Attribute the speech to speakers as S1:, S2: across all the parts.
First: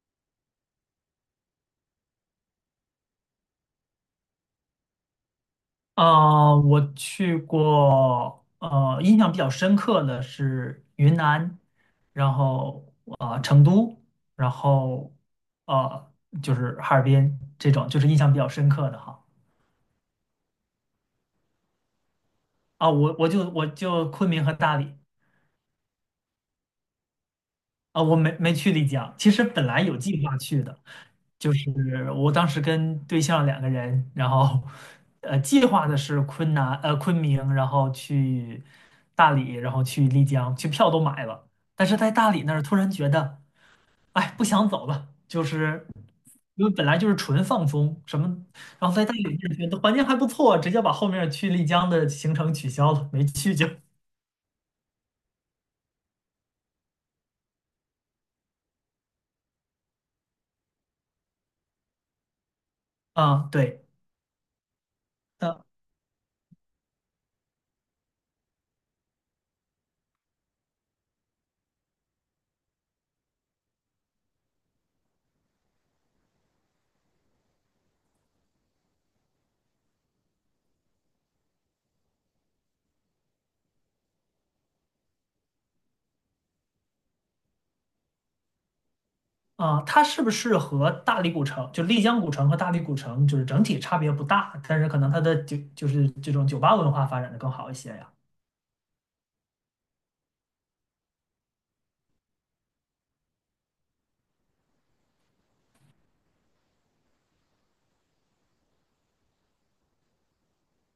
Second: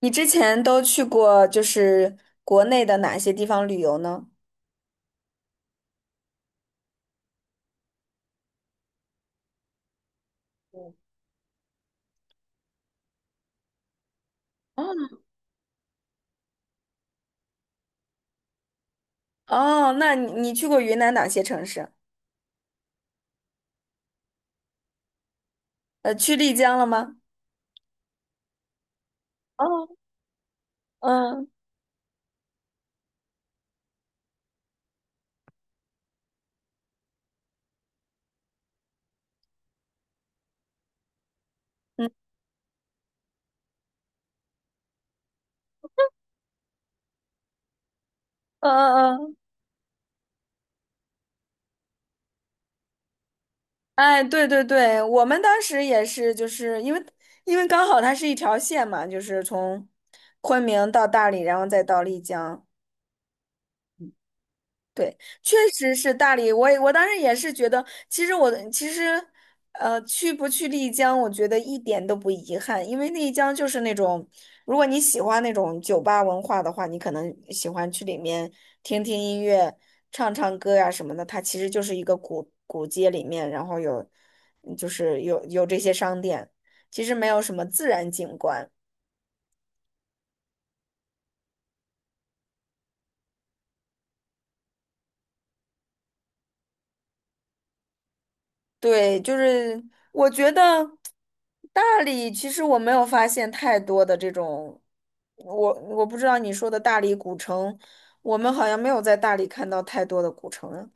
S1: 你之前都去过就是国内的哪些地方旅游呢？
S2: 我去过，印象比较深刻的是云南，然后啊、成都，然后呃，就是哈尔滨这种，就是印象比较深刻的哈。
S1: 哦，那你去过云南哪些城市？
S2: 啊，我就昆明和大理。
S1: 去丽江了吗？
S2: 啊，我没去丽江，其实本来
S1: 哦。
S2: 有计划去的，
S1: 嗯
S2: 就是我当时跟对象两个人，然后计划的是昆明，然后去大理，然后去丽江，去票都买了，但是
S1: 嗯。
S2: 在大理那儿突然觉得，哎，不想走了，就是因为本来就是纯放松什么，
S1: 嗯
S2: 然后在大理
S1: 嗯嗯。
S2: 那儿觉得环境还不错，直接把后面去丽江的行程取消了，没去就
S1: 哎，对对对，我们当时也是，就是因为刚好它是一条线嘛，就是从昆明到大理，然后再到丽江。
S2: 啊，对。
S1: 对，确实是大理。我当时也是觉得，其实我其实，去不去丽江，我觉得一点都不遗憾，因为丽江就是那种，如果你喜欢那种酒吧文化的话，你可能喜欢去里面听听音乐、唱唱歌呀、什么的。它其实就是一个古街里面，然后有，就是有这些商店，其实没有什么自然景观。
S2: 啊，它是不是和大理古城，就丽江古城和大理古城，就是整体差别不大，但是可能它的就是这种酒吧文化发展的更好一些呀？
S1: 对，就是我觉得大理其实我没有发现太多的这种，我不知道你说的大理古城，我们好像没有在大理看到太多的古城。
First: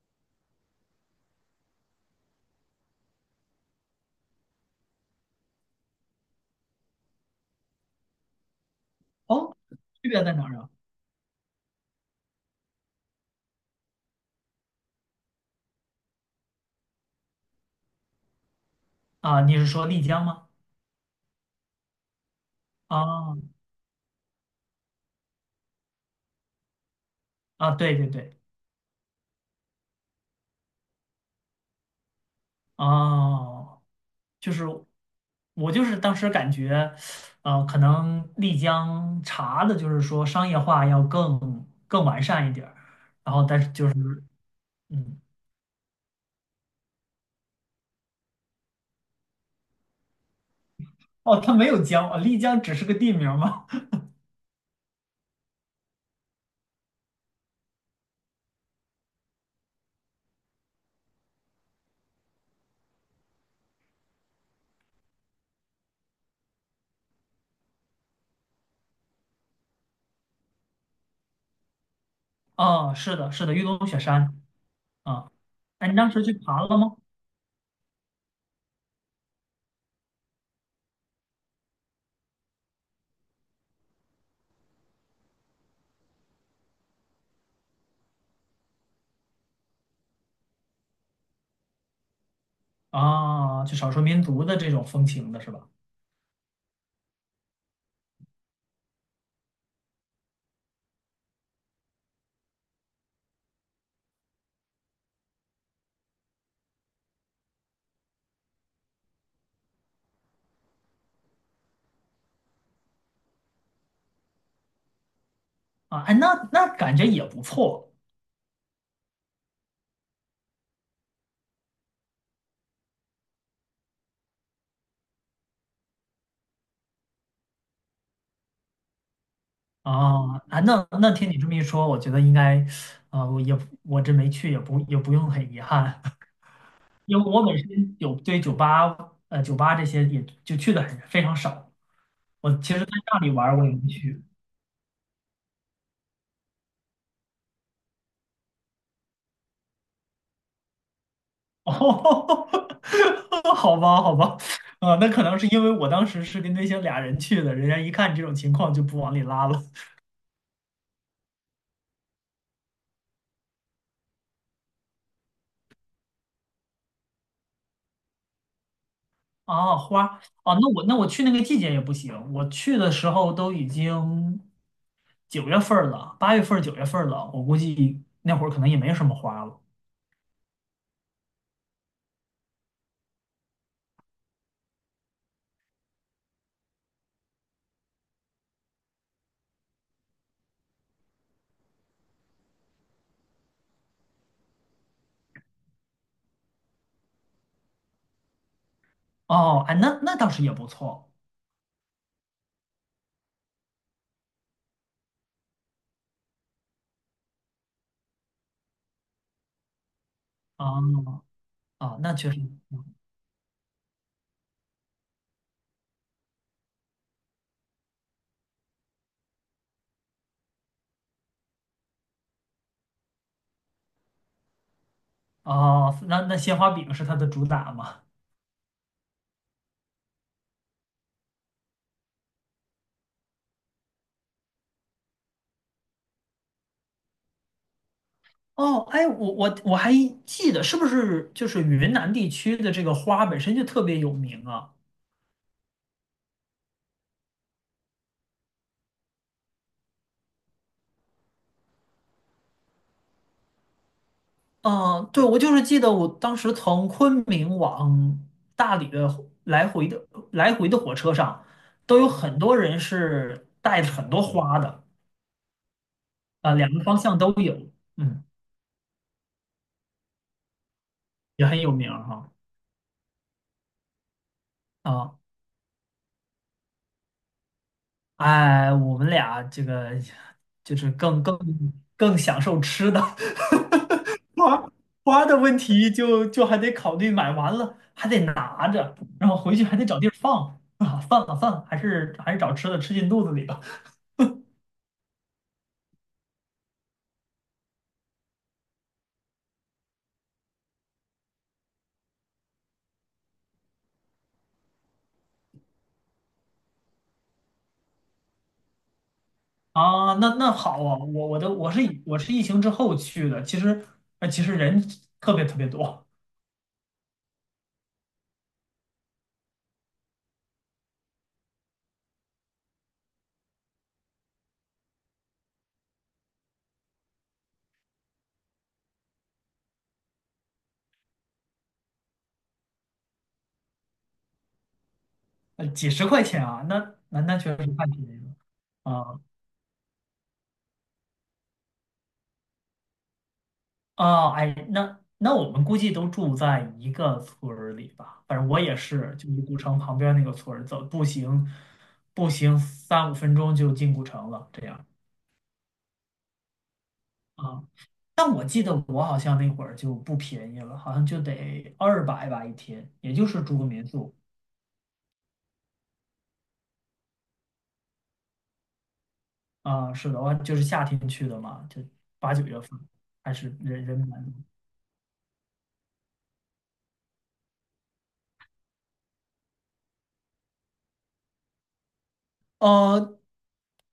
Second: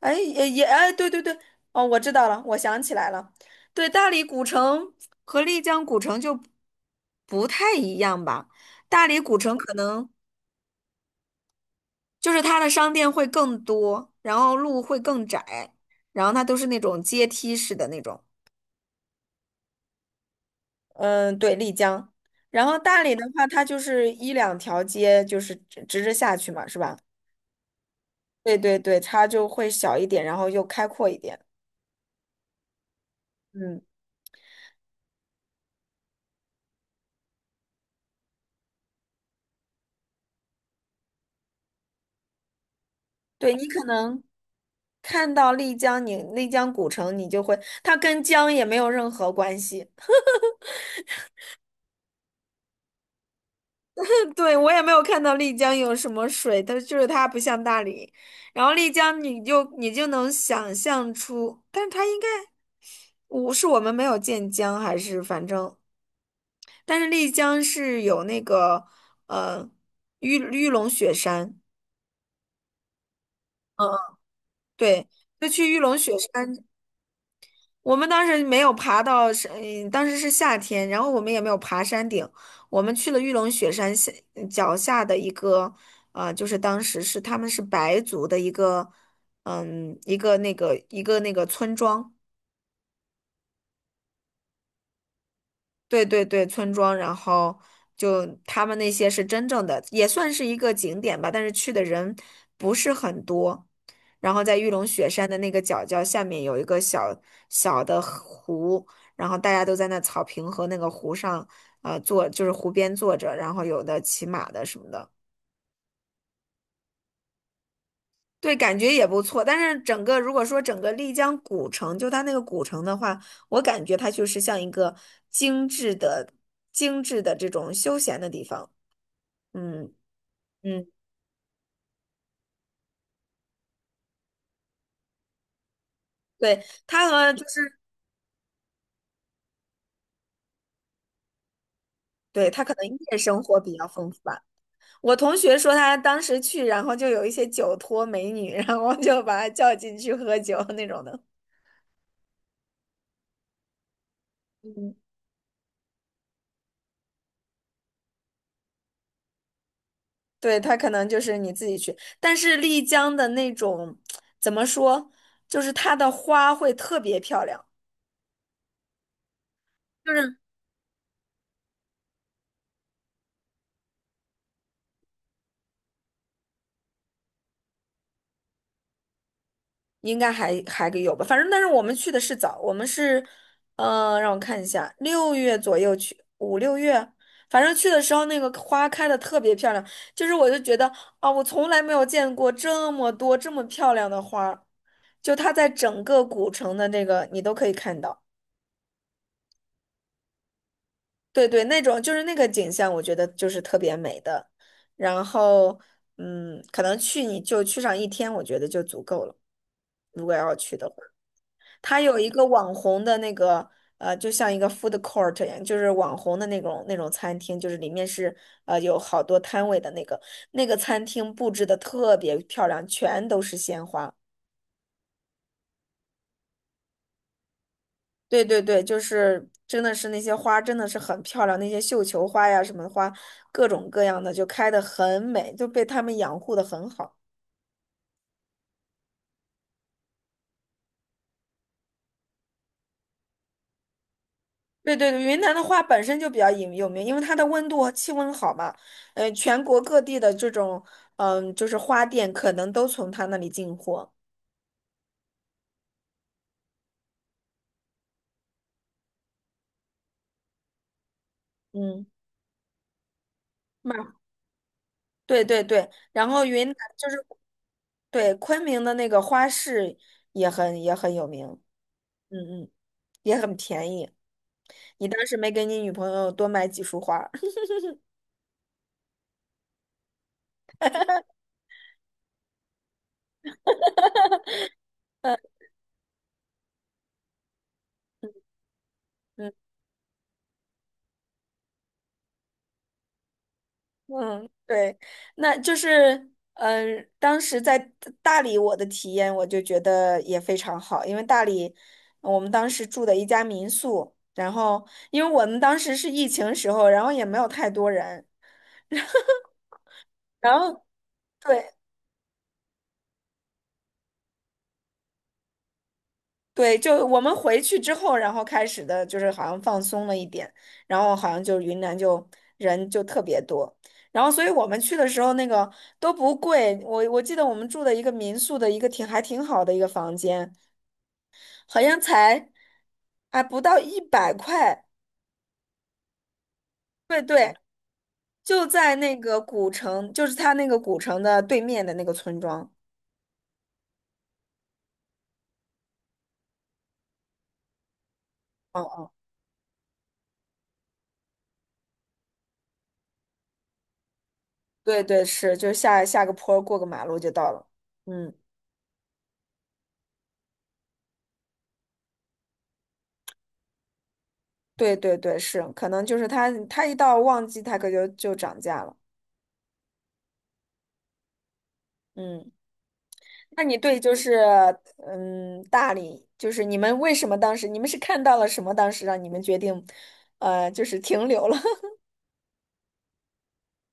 S1: 哎，哎，对对对。哦，我知道了，我想起来了，对，大理古城和丽江古城就不太一样吧。大理古
S2: 哦，
S1: 城可能
S2: 区别在哪儿啊？
S1: 就是它的商店会更多，然后路会更窄，然后它都是那种阶梯式的那种。
S2: 啊，你是说丽江吗？
S1: 嗯，对，丽江。然后大理的
S2: 啊
S1: 话，它就是一两条街，就是直直着下去嘛，是吧？
S2: 啊，对对对，
S1: 对对对，它就会小一点，然后又开阔一点。嗯，
S2: 哦，就是我就是当时感觉，可能丽江茶的就是说商业化要更完善一点儿，然后
S1: 对，
S2: 但
S1: 你
S2: 是
S1: 可
S2: 就是
S1: 能
S2: 嗯，
S1: 看到丽江，你丽江古城，你就会，它跟江也没有任何关系。
S2: 哦，它没有江啊，丽江只是个地名吗？
S1: 对，我也没有看到丽江有什么水，它就是它不像大理。然后丽江，你就能想象出，但是它应该，我们没有见江，还是反正。但是丽江是有那个呃玉龙雪山。
S2: 啊，是的，是的，玉
S1: 嗯。
S2: 龙雪山
S1: 对，
S2: 啊，
S1: 就去玉
S2: 哎，你
S1: 龙
S2: 当
S1: 雪
S2: 时去爬
S1: 山。
S2: 了吗？
S1: 我们当时没有爬到山，当时是夏天，然后我们也没有爬山顶，我们去了玉龙雪山下脚下的一个，就是当时是他们是白族的一个，一个村庄。
S2: 啊，就少数民族的这种风情的是吧？
S1: 对对对，村庄，然后就他们那些是真正的，也算是一个景点吧，但是去的人不是很多。然后在玉龙雪山的那个角下面有一个小小的湖，然后大家都在那草坪和那个湖上，坐就是湖边坐着，然后有的骑马的什么的，
S2: 啊，哎，那感觉也不错
S1: 对，感觉也不错。但是整个如果说整个丽江古城，就它那个古城的话，我感觉它就是像一个精致的、精致的这种休闲的地方。嗯
S2: 啊，哎，
S1: 嗯，
S2: 那听你这么一说，我觉得应该，啊，我这没去，也不用很遗憾，
S1: 对，他
S2: 因为
S1: 和就
S2: 我本
S1: 是
S2: 身有对酒吧，酒吧这些也就去的很非常少，
S1: 对
S2: 我
S1: 他可
S2: 其实
S1: 能
S2: 在
S1: 夜
S2: 那里
S1: 生
S2: 玩儿
S1: 活
S2: 我也
S1: 比
S2: 没
S1: 较丰富
S2: 去
S1: 吧。我同学说他当时去，然后就有一些酒托美女，然后就把他叫进去喝酒那种的。
S2: 哦，好吧，好吧，
S1: 嗯，
S2: 啊、那可能是因为我当时是跟那些俩人去的，人家一看这种情况就不往里拉了。
S1: 对，他可能就是你自己去，但是丽江的那种怎么说，就是它的花会特别漂亮。
S2: 啊，花
S1: 就
S2: 儿
S1: 是。
S2: 啊，那我去那个季节也不行，我去的时候都已经九月份儿了，八月份儿、九月份儿了，我估计那会儿可能也没什么花了。
S1: 应该还有吧，反正但是我们去的是早，我们是，让我看一下，六月左右去，5、6月，反正去的时候那个花开的特别漂亮，就是我就觉得啊，我从来没有见过这么多这么漂亮的花儿，就它在整个古城的那个你都可以看到，
S2: 哦，哎，那倒是也不错
S1: 对对，那种就是那个景象，我觉得就是特别美的，然后可能去你就去上一天，我觉得就足够了。
S2: 啊啊，
S1: 它
S2: 那
S1: 有一
S2: 确实，
S1: 个网红的那个就像一个 food court 一样，就是网红的那种餐厅，就是里面是有好多摊位的那个餐厅布置的特别漂亮，全都是鲜花。
S2: 哦，那鲜花饼是它的主打嘛。
S1: 对对对，就是真的是那些花真的是很漂亮，那些绣球花呀什么花，各种各样的就开的很美，就被他们养护的很好。
S2: 哦，哎，我还记得，是不是就是云南地区的这个花本身就特别有名啊？
S1: 对对对，云南的花本身就比较有名，因为它的温度和气温好嘛，全国各地的这种，就是花店可能都从他那里进货，
S2: 嗯，对，我就是记得我当时从昆明往大理的来回的来回的火车上，都
S1: 嗯，
S2: 有很多人是带着
S1: 卖，
S2: 很多花的，
S1: 对对对，然后
S2: 啊、
S1: 云
S2: 两
S1: 南
S2: 个方
S1: 就
S2: 向
S1: 是
S2: 都有，嗯，
S1: 对昆明的那个花市也很有
S2: 也
S1: 名，
S2: 很有名儿哈。
S1: 嗯嗯，也很便宜，你
S2: 啊，
S1: 当时没给你女朋友多买几束花儿。
S2: 哎，我们俩这个就是更享受吃的，花花的问 题就还得考虑，买完了还得拿着，然后
S1: 嗯
S2: 回去还得找地儿放啊，算了算了，还是找吃的吃进肚子里吧。
S1: 嗯，对，那就是，当时在大理我的体验，我就觉得也非常好，因为大理我们当时住的一家民宿，然后因为我们当时是疫情时候，然后也没有太多人，
S2: 啊，那
S1: 然
S2: 好
S1: 后
S2: 啊，我我的我
S1: 对
S2: 是以我是疫情之后去的，其实人特别特别多，
S1: 对，就我们回去之后，然后开始的就是好像放松了一点，然后好像就云南就人就特别多。然后，所以我们去的时候，那个都不贵。我记得我们住的一个民宿的一个还挺好的一个房间，好像才不到100块，
S2: 几十块钱啊，那
S1: 对
S2: 那那确
S1: 对，
S2: 实太便宜
S1: 就
S2: 了
S1: 在那
S2: 啊。
S1: 个古城，就是他那个古城的对面的那个村庄。
S2: 哦，哎，那我们估计都住在一个村儿里吧。反正我也
S1: 嗯嗯，
S2: 是，就是古城旁边那个村儿，走步行，步行三五分钟就进古城了。这样
S1: 对对是，就下个坡儿过个马路就到
S2: 啊，
S1: 了。嗯，
S2: 但我记得我好像那会儿就不便宜了，好像就得二百吧一天，也就是住个民宿
S1: 对对对是，可能就是他一到旺季，他可就涨价了。
S2: 啊。是的，我就是夏天去的嘛，就八九
S1: 嗯，
S2: 月份，还是
S1: 那你
S2: 人
S1: 对就
S2: 蛮
S1: 是
S2: 多。
S1: 大理，就是你们为什么当时你们是看到了什么，当时让你们决定就是停留了？
S2: 呃，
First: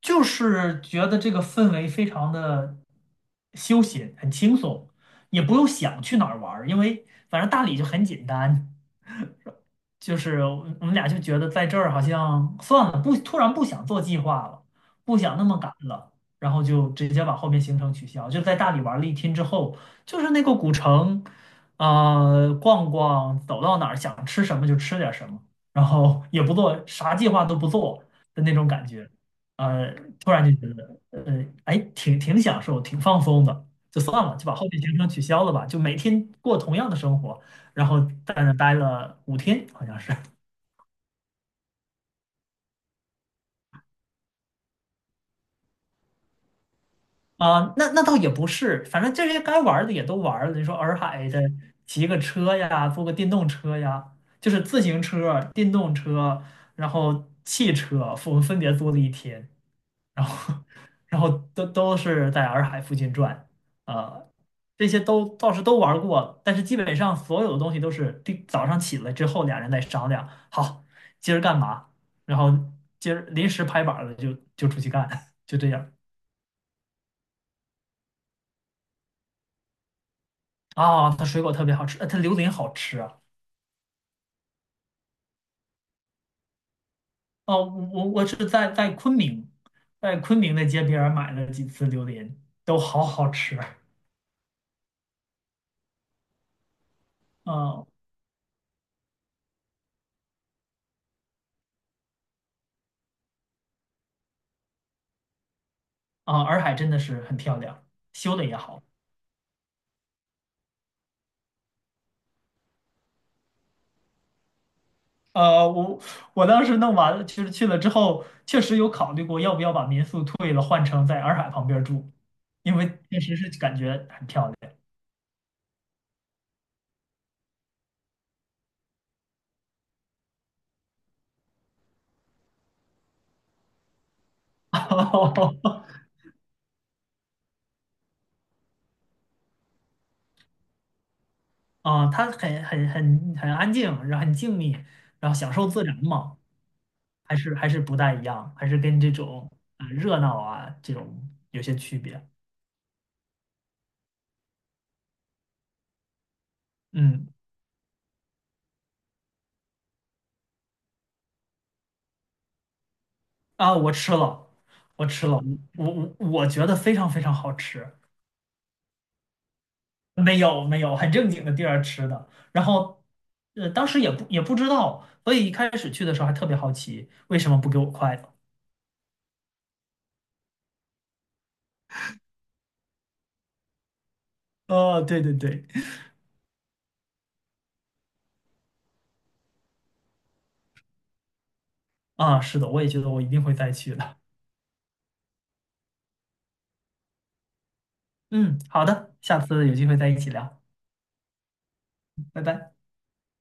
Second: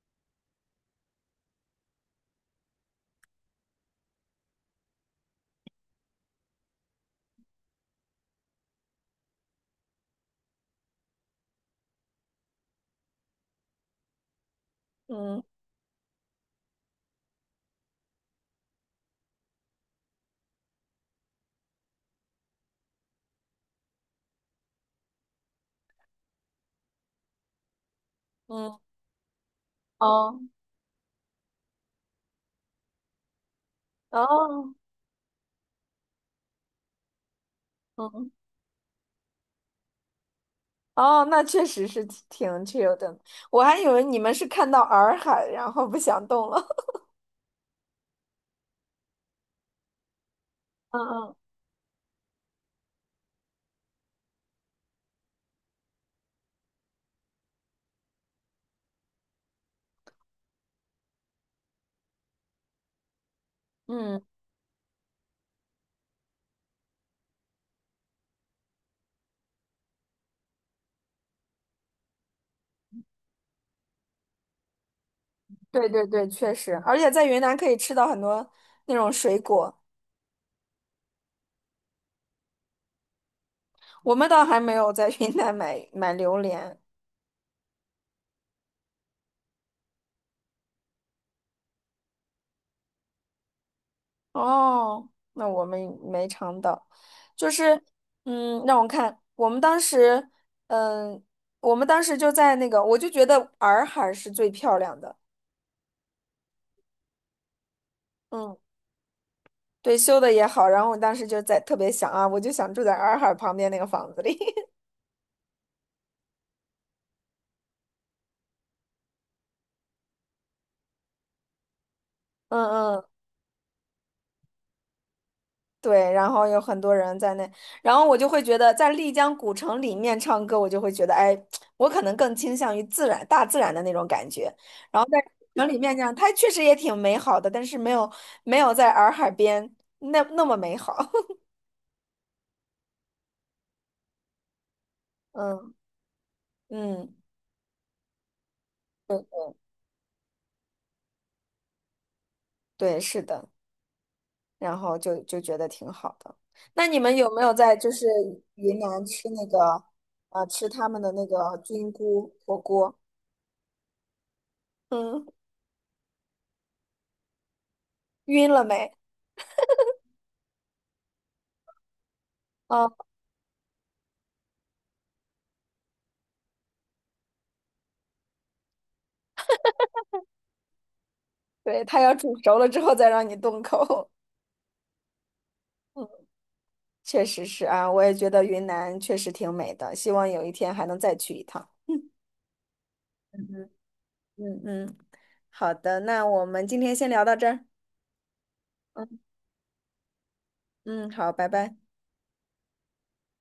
S2: 就是觉得这个氛围非常的休闲，很轻松，也不用想去哪儿玩儿因为反正大理就很简单。就是我们俩就觉得在这儿好像算了，不，突然不想做计划了，不想
S1: 嗯
S2: 那么赶了，然后就直接把后面行程取消。就在大理玩了一天之后，就是那个古城，逛逛，走到哪儿想吃什么就吃点儿什么，然后也不做啥计划都不做的那种
S1: 嗯。
S2: 感觉，呃，突
S1: 哦
S2: 然就觉得，哎，挺享受，挺放松的，就算了，就把后
S1: 哦。
S2: 面行程取消了吧，就每天过同样的生活。然后
S1: 嗯。
S2: 在那待了五天，好像是
S1: 哦，那确实是挺挺 chill 的。我还以为你们是看到洱海，然后不想动了。
S2: 啊、那倒也不是，反正这些该玩的也都玩了。你说 洱海
S1: 嗯
S2: 的，骑个车呀，坐个电动车呀，就是自行车、电动车，然后汽车，我们分别租了一天。然后 然后都是在洱海附近转，
S1: 嗯。嗯，
S2: 呃，这些都倒是都玩儿过，但是基本上所有的东西都是第早上起来之后，俩人再商量，好，今儿干嘛，然后今儿临时拍板儿了就出去干，就这
S1: 对
S2: 样
S1: 对对，确实，而且在云南可以吃到很多那种水果。
S2: 啊。它水果特别好吃，它榴莲好吃啊。
S1: 我们倒还没有在云南买买榴莲。
S2: 哦，我是在昆明，在昆明的街边儿买了几次榴莲，都好好吃啊。
S1: 哦，那我们没尝到。就是，
S2: 嗯
S1: 让我看，我们当时，嗯，我们当时就在那个，我就觉得洱海是最漂亮的。
S2: 啊，洱海真的是很漂亮，修的
S1: 嗯。
S2: 也好。
S1: 对，修的也好，然后我当时就在特别想啊，我就想住在洱海旁边那个房子里。
S2: 呃，我我当时弄完了，就实去了之后，确实有考虑过要不要把民宿退了，换成在洱海旁边儿住，
S1: 嗯
S2: 因为
S1: 嗯，
S2: 确实是感觉很漂亮。
S1: 对，然后有很多人在那，然后我就会觉得在丽江古城里面唱歌，我就会觉得，哎，我可能更倾向于自然、大自然的那种感觉。然后在城里 面这样，它确实也挺美好的，但是没有没有在洱海边那么美好。
S2: 啊它很安静，然后很静谧，然后享受
S1: 嗯
S2: 自然嘛，
S1: 嗯，
S2: 还是不大一样，还是跟这种热闹啊这种有些区别。
S1: 对，是的。然后就觉得挺好的。那你们
S2: 嗯
S1: 有没有在就是云南吃那个吃他们的那个菌菇火锅？
S2: 啊，我吃了，我
S1: 嗯，
S2: 吃了，我我觉得非常非常好吃。
S1: 晕了没？
S2: 没有没有，很正经的地儿吃的。然
S1: 啊，
S2: 后，当时也不知道，所以一开始去的时候还特别好奇，为什么不给我筷子？
S1: 对，它要煮熟了之后再让你动口。
S2: 哦，对对对，
S1: 嗯，确实是啊，我也觉得云南确实挺美的，希望有一天还能再去一趟。
S2: 啊，是的，我也觉得我一定
S1: 嗯
S2: 会
S1: 嗯。
S2: 再去的。
S1: 嗯嗯，好的，那我们今天先聊到这儿。
S2: 嗯，好的，
S1: 嗯
S2: 下次有机会再一起聊，
S1: 嗯，好，拜拜。
S2: 拜拜。